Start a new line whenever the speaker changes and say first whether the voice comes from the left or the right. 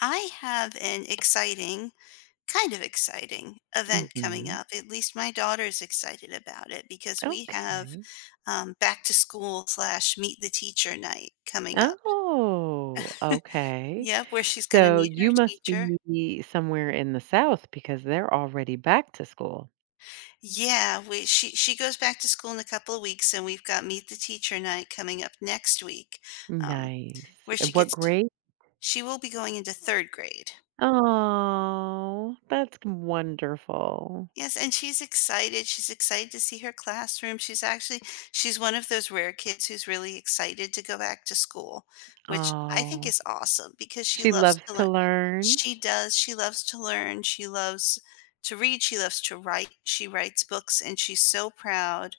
left: I have an exciting, kind of exciting event coming
right: Mhm.
left: up. At least my daughter's excited about it because we have
right: Okay.
left: back to school slash meet the teacher night coming up.
right: Oh, okay.
left: Yep, where she's going to
right: So
left: meet her
right: you must
left: teacher.
right: be somewhere in the South because they're already back to school.
left: Yeah, we she goes back to school in a couple of weeks, and we've got meet the teacher night coming up next week, um,
right: Nice.
left: where she
right: And what
left: gets to
right: grade?
left: she will be going into third grade.
right: Oh, that's wonderful.
left: Yes, and she's excited. She's excited to see her classroom. She's one of those rare kids who's really excited to go back to school, which I think
right: Oh,
left: is awesome because she
right: she
left: loves
right: loves
left: to
right: to
left: learn.
right: learn.
left: She does. She loves to learn. She loves to read. She loves to write. She writes books and she's so proud.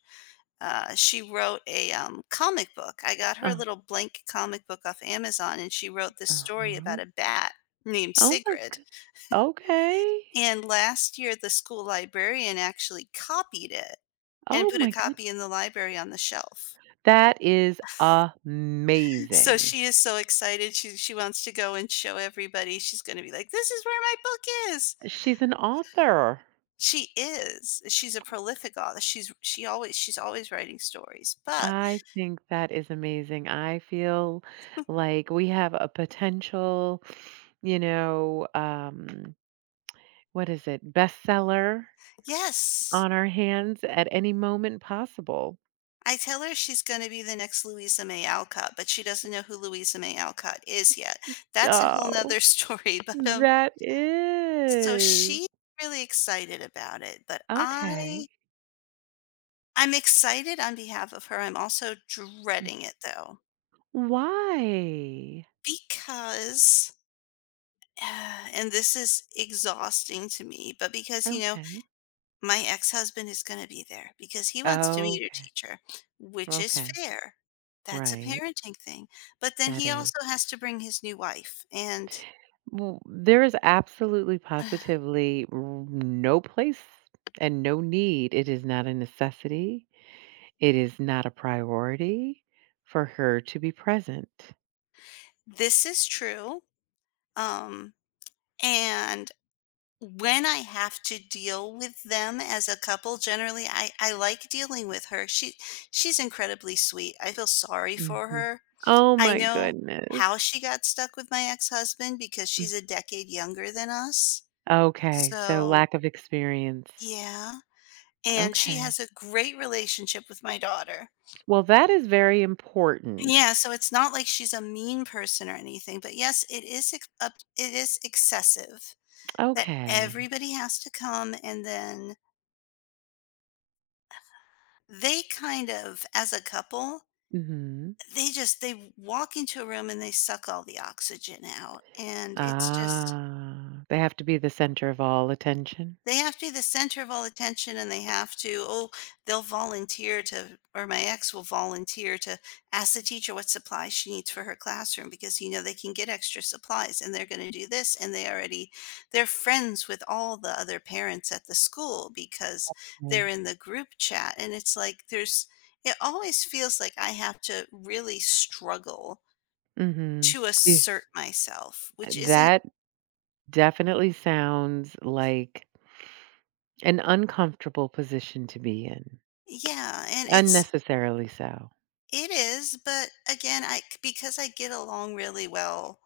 left: She wrote a comic book. I got her a
right: Uh
left: little blank comic book off Amazon and she wrote this story
right: huh.
left: about a bat named
right: Oh my
left: Sigrid,
right: good. Okay.
left: and last year, the school librarian actually copied it and
right: Oh
left: put a
right: my good.
left: copy in the library on the shelf.
right: That is
left: So
right: amazing.
left: she is so excited. She wants to go and show everybody. She's gonna be like, "This is where my book is."
right: She's an author.
left: She is. She's a prolific author. She's always writing stories. But
right: I think that is amazing. I feel like we have a potential, you know, um, what is it, bestseller
left: yes,
right: on our hands at any moment possible.
left: I tell her she's gonna be the next Louisa May Alcott, but she doesn't know who Louisa May Alcott is yet. That's a whole
right: Oh,
left: nother story, but
right: that
left: so
right: is.
left: she's really excited about it, but I
right: Okay.
left: I'm excited on behalf of her. I'm also
right: Mm.
left: dreading it though
right: Why?
left: because and this is exhausting to me, but because
right: Okay.
left: my ex-husband is going to be there because he wants to meet her
right: Okay.
left: teacher, which is
right: Okay.
left: fair. That's a
right: Right.
left: parenting thing. But then
right: That
left: he
right: is.
left: also has to bring his new wife and
right: Well, there is absolutely positively no place and no need. It is not a necessity. It is not a priority for her to be present.
left: this is true. Um and When I have to deal with them as a couple, generally, I like dealing with her. She's incredibly sweet. I feel sorry for
right: Hmm.
left: her.
right: Oh
left: I
right: my
left: know
right: goodness.
left: how she got stuck with my ex-husband because
right: Mm.
left: she's a decade younger than us.
right: Okay. So,
left: So,
right: lack of experience.
left: yeah, and she
right: Okay.
left: has a great relationship with my daughter.
right: Well, that is very important.
left: Yeah, so it's not like she's a mean person or anything, but yes, it is ex up it is excessive that
right: Okay.
left: everybody has to come, and then they kind of as a couple,
right: Hmm.
left: they just they walk into a room and they suck all the oxygen out, and it's just
right: Ah, they have to be the center of all attention.
left: they have to be the center of all attention, and they have to oh, they'll volunteer to or my ex will volunteer to ask the teacher what supplies she needs for her classroom because you know they can get extra supplies, and they're going to do this, and they already they're friends with all the other parents at the school because they're in the group chat, and it's like there's it always feels like I have to really struggle
right: Mm-hmm.
left: to
right: Yeah,
left: assert myself, which isn't
right: that definitely sounds like an uncomfortable position to be in,
left: yeah, and it's
right: unnecessarily so.
left: it is, but again, I because I get along really well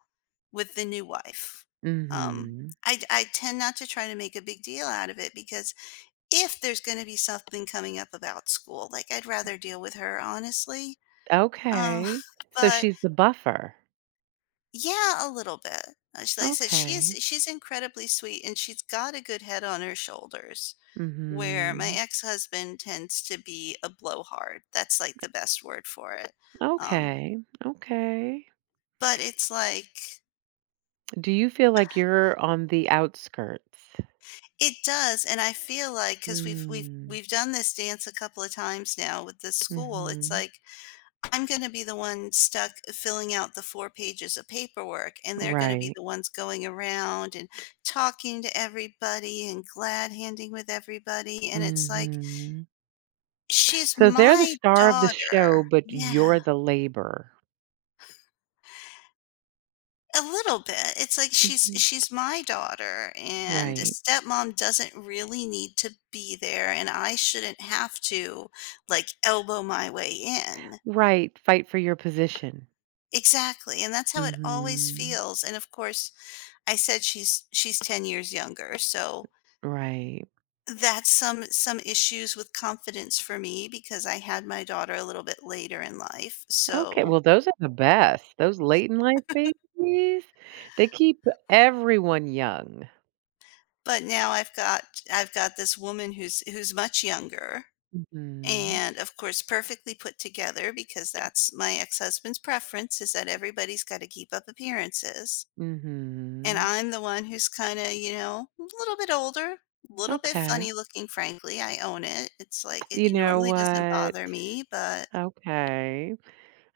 left: with the new wife, um,
right: Mhm.
left: I tend not to try to make a big deal out of it because if there's gonna be something coming up about school, like, I'd rather deal with her, honestly. Uh,
right: Okay. So
left: but
right: she's the buffer.
left: yeah, a little bit. Sh Like I said,
right: Okay.
left: she's incredibly sweet, and she's got a good head on her shoulders, where my
right: Mhm.
left: ex-husband tends to be a blowhard. That's, like, the best word for it. Um,
right: Okay. Okay.
left: But it's like
right: Do you feel like you're on the outskirts?
left: it does, and I feel like because we 'cause we've we've
right: Mm.
left: we've done this dance a couple of times now with this school, it's
right: Mhm.
left: like, I'm gonna be the one stuck filling out the 4 pages of paperwork, and they're gonna be
right: Right.
left: the ones going around and talking to everybody and glad handing with everybody, and it's like,
right: Mhm.
left: "She's
right: So they're the
left: my
right: star of the show,
left: daughter."
right: but you're
left: Yeah.
right: the labor.
left: A little bit. It's like she's
right: Mhm.
left: she's my daughter, and
right: Right.
left: stepmom doesn't really need to be there, and I shouldn't have to, like, elbow my way in.
right: Right. Fight for your position.
left: Exactly, and that's how it always
right: Mhm.
left: feels, and of course, I said she's 10 years younger, so
right: Right.
left: that's some issues with confidence for me because I had my daughter a little bit later in life,
right: Okay,
left: so
right: well, those are the best. Those late in life babies, they keep everyone young.
left: but now I've got this woman who's much younger
right: Mhm.
left: and of course perfectly put together because that's my ex-husband's preference is that everybody's got to keep up appearances, and
right: Mhm.
left: I'm the one who's kind of, you know, a little bit older, a little bit
right: Okay.
left: funny looking. Frankly, I own it. It's like it
right: You know
left: normally doesn't
right: what?
left: bother me, but
right: Okay.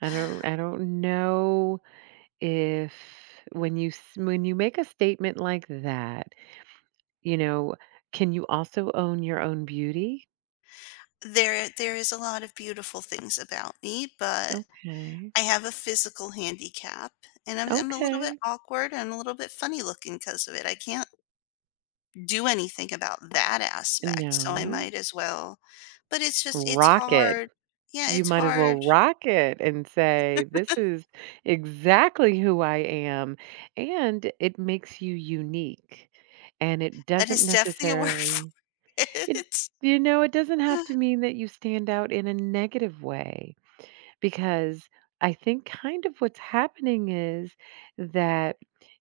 right: I don't know if when you make a statement like that, you know, can you also own your own beauty?
left: there is a lot of beautiful things about me, but
right: Okay.
left: I have a physical handicap, and I'm a little bit
right: Okay.
left: awkward and a little bit funny looking because of it. I can't do anything about that aspect, so I
right: No.
left: might as well, but it's just it's
right: Rock it.
left: hard. Yeah,
right: You
left: it's
right: might as well
left: hard.
right: rock it and say, "This is exactly who I am." And it makes you unique, and it
left: That
right: doesn't
left: is definitely a word for
right: necessarily it
left: it.
right: you know, it doesn't have to mean that you stand out in a negative way. Because I think kind of what's happening is that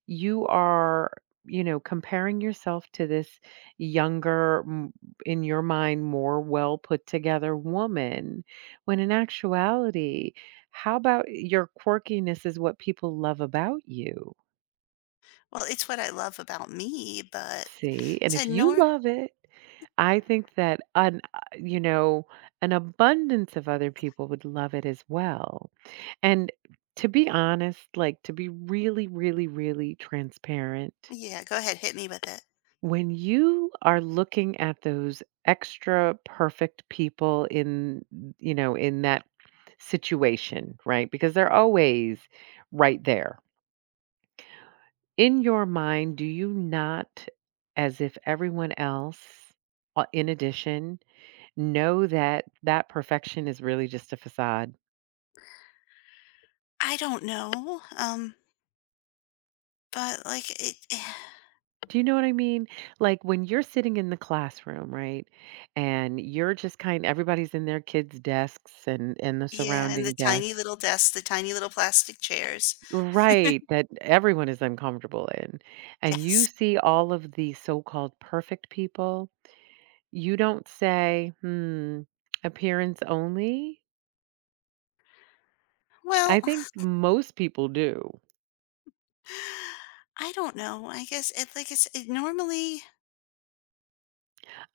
right: you are, comparing yourself to this younger, in your mind, more well put together woman, when in actuality, how about your quirkiness is what people love about you?
left: Well, it's what I love about me, but
right: See, and
left: said
right: if you
left: nor
right: love it, I think that an an abundance of other people would love it as well. And to be honest, like to be really, really, really transparent,
left: yeah, go ahead, hit me with it.
right: when you are looking at those extra perfect people in, in that situation, right? Because they're always right there. In your mind, do you not, as if everyone else, in addition, know that that perfection is really just a facade?
left: I don't know, but, like, it
right: Do you know what I mean? Like when you're sitting in the classroom, right? And you're just kind everybody's in their kids' desks and the
left: yeah, and the
right: surrounding
left: tiny
right: desks.
left: little desks, the tiny little plastic chairs.
right: Right, that everyone is uncomfortable in. And you
left: Yes.
right: see all of the so-called perfect people. You don't say, "Hmm, appearance only." I
left: Well,
right: think most people do.
left: I don't know, I guess it like, it's it normally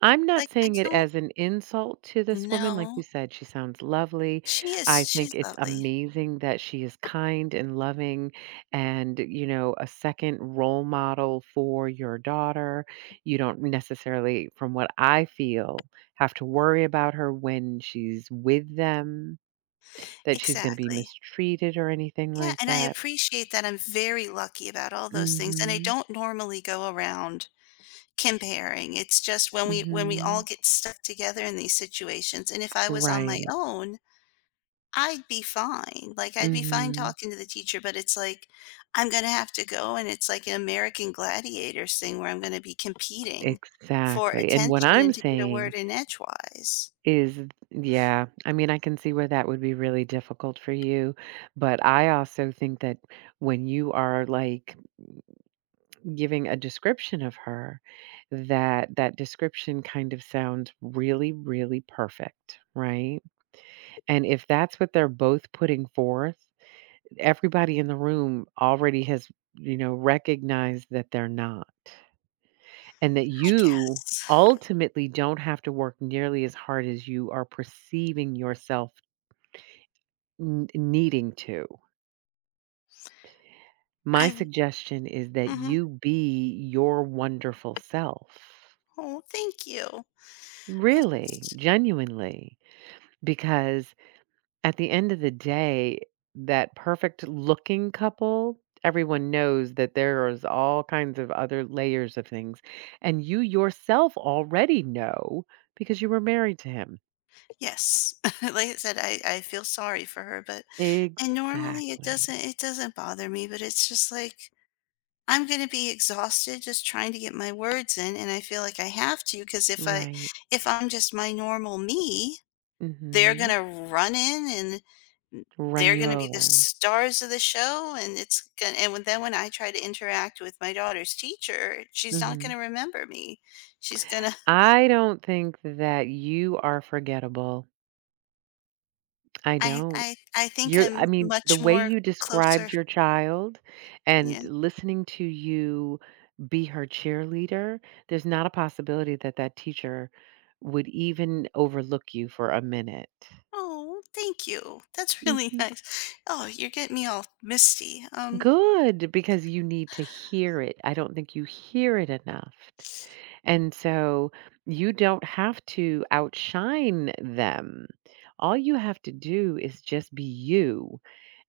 right: I'm not
left: like, I
right: saying it
left: don't
right: as an insult to this woman, like
left: No,
right: you said, she sounds lovely. I think
left: she's
right: it's
left: lovely.
right: amazing that she is kind and loving and, a second role model for your daughter. You don't necessarily, from what I feel, have to worry about her when she's with them, that she's going to be
left: Exactly.
right: mistreated or anything
left: Yeah,
right: like
left: and I
right: that.
left: appreciate that I'm very lucky about all those things, and I
right: Mhm.
left: don't normally go around comparing. It's just when we all
right: Mhm.
left: get stuck together in these situations, and if I was on my
right: Right.
left: own, I'd be fine. Like, I'd be fine
right: Mhm.
left: talking to the teacher, but it's like, I'm gonna have to go, and it's like an American Gladiators thing where I'm gonna be competing for
right: Exactly. And what
left: attention
right: I'm
left: and to get a word
right: saying
left: in edgewise.
right: is yeah, I mean, I can see where that would be really difficult for you, but I also think that when you are, like, giving a description of her, that that description kind of sounds really, really perfect, right? And if that's what they're both putting forth, everybody in the room already has, recognized that they're not, and that
left: I
right: you
left: guess.
right: ultimately don't have to work nearly as hard as you are perceiving yourself N needing to. My
left: I
right: suggestion is that
left: Mhm.
right: you be your wonderful self.
left: Oh, thank you. I
right: Really,
left: just
right: genuinely, because at the end of the day, that perfect looking couple, everyone knows that there is all kinds of other layers of things, and you yourself already know because you were married to him.
left: yes. Like I said, I feel sorry for her, but and normally it doesn't
right: Exactly.
left: it doesn't bother me, but it's just like I'm going to be exhausted just trying to get my words in, and I feel like I have to because
right: Right.
left: if I'm just my normal me, they're going
right: Mhm.
left: to run in, and
right: Run
left: they're
right: you
left: going to be the
right: over.
left: stars of the show, and it's going and when, then when I try to interact with my daughter's teacher, she's not
right: Mhm.
left: going to remember me. She's going to
right: I don't think that you are forgettable. I
left: I
right: don't.
left: I I think
right: You're I
left: I'm
right: mean, the
left: much
right: way
left: more
right: you
left: closer
right: described your child
left: yeah.
right: and listening to you be her cheerleader, there's not a possibility that that teacher would even overlook you for a minute.
left: Oh, thank you. That's really
right: Mhm.
left: nice. Oh, you're getting me all misty.
right: Good, because you need to hear it. I don't think you hear it enough. And so you don't have to outshine them. All you have to do is just be you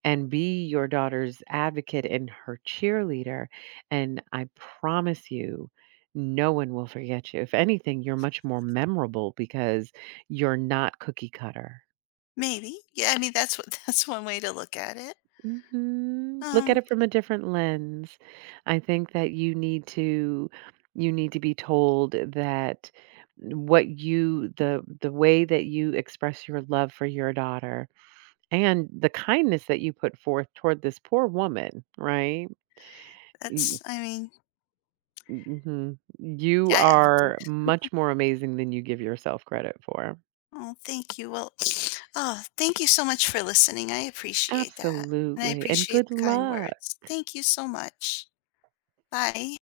right: and be your daughter's advocate and her cheerleader. And I promise you, no one will forget you. If anything, you're much more memorable because you're not cookie cutter.
left: Maybe. Yeah, I mean, that's what that's one way to look at it.
right: Mhm. Look at
left: Um,
right: it from a different lens. I think that you need to be told that what you the way that you express your love for your daughter and the kindness that you put forth toward this poor woman, right? Y-
left: that's I mean,
right: mhm. You
left: I I-
right: are much more amazing than you give yourself credit for.
left: Oh, thank you. Well, oh, thank you so much for listening. I appreciate that, and I
right: Absolutely. And
left: appreciate
right: good
left: the kind
right: luck.
left: words. Thank you so much. Bye.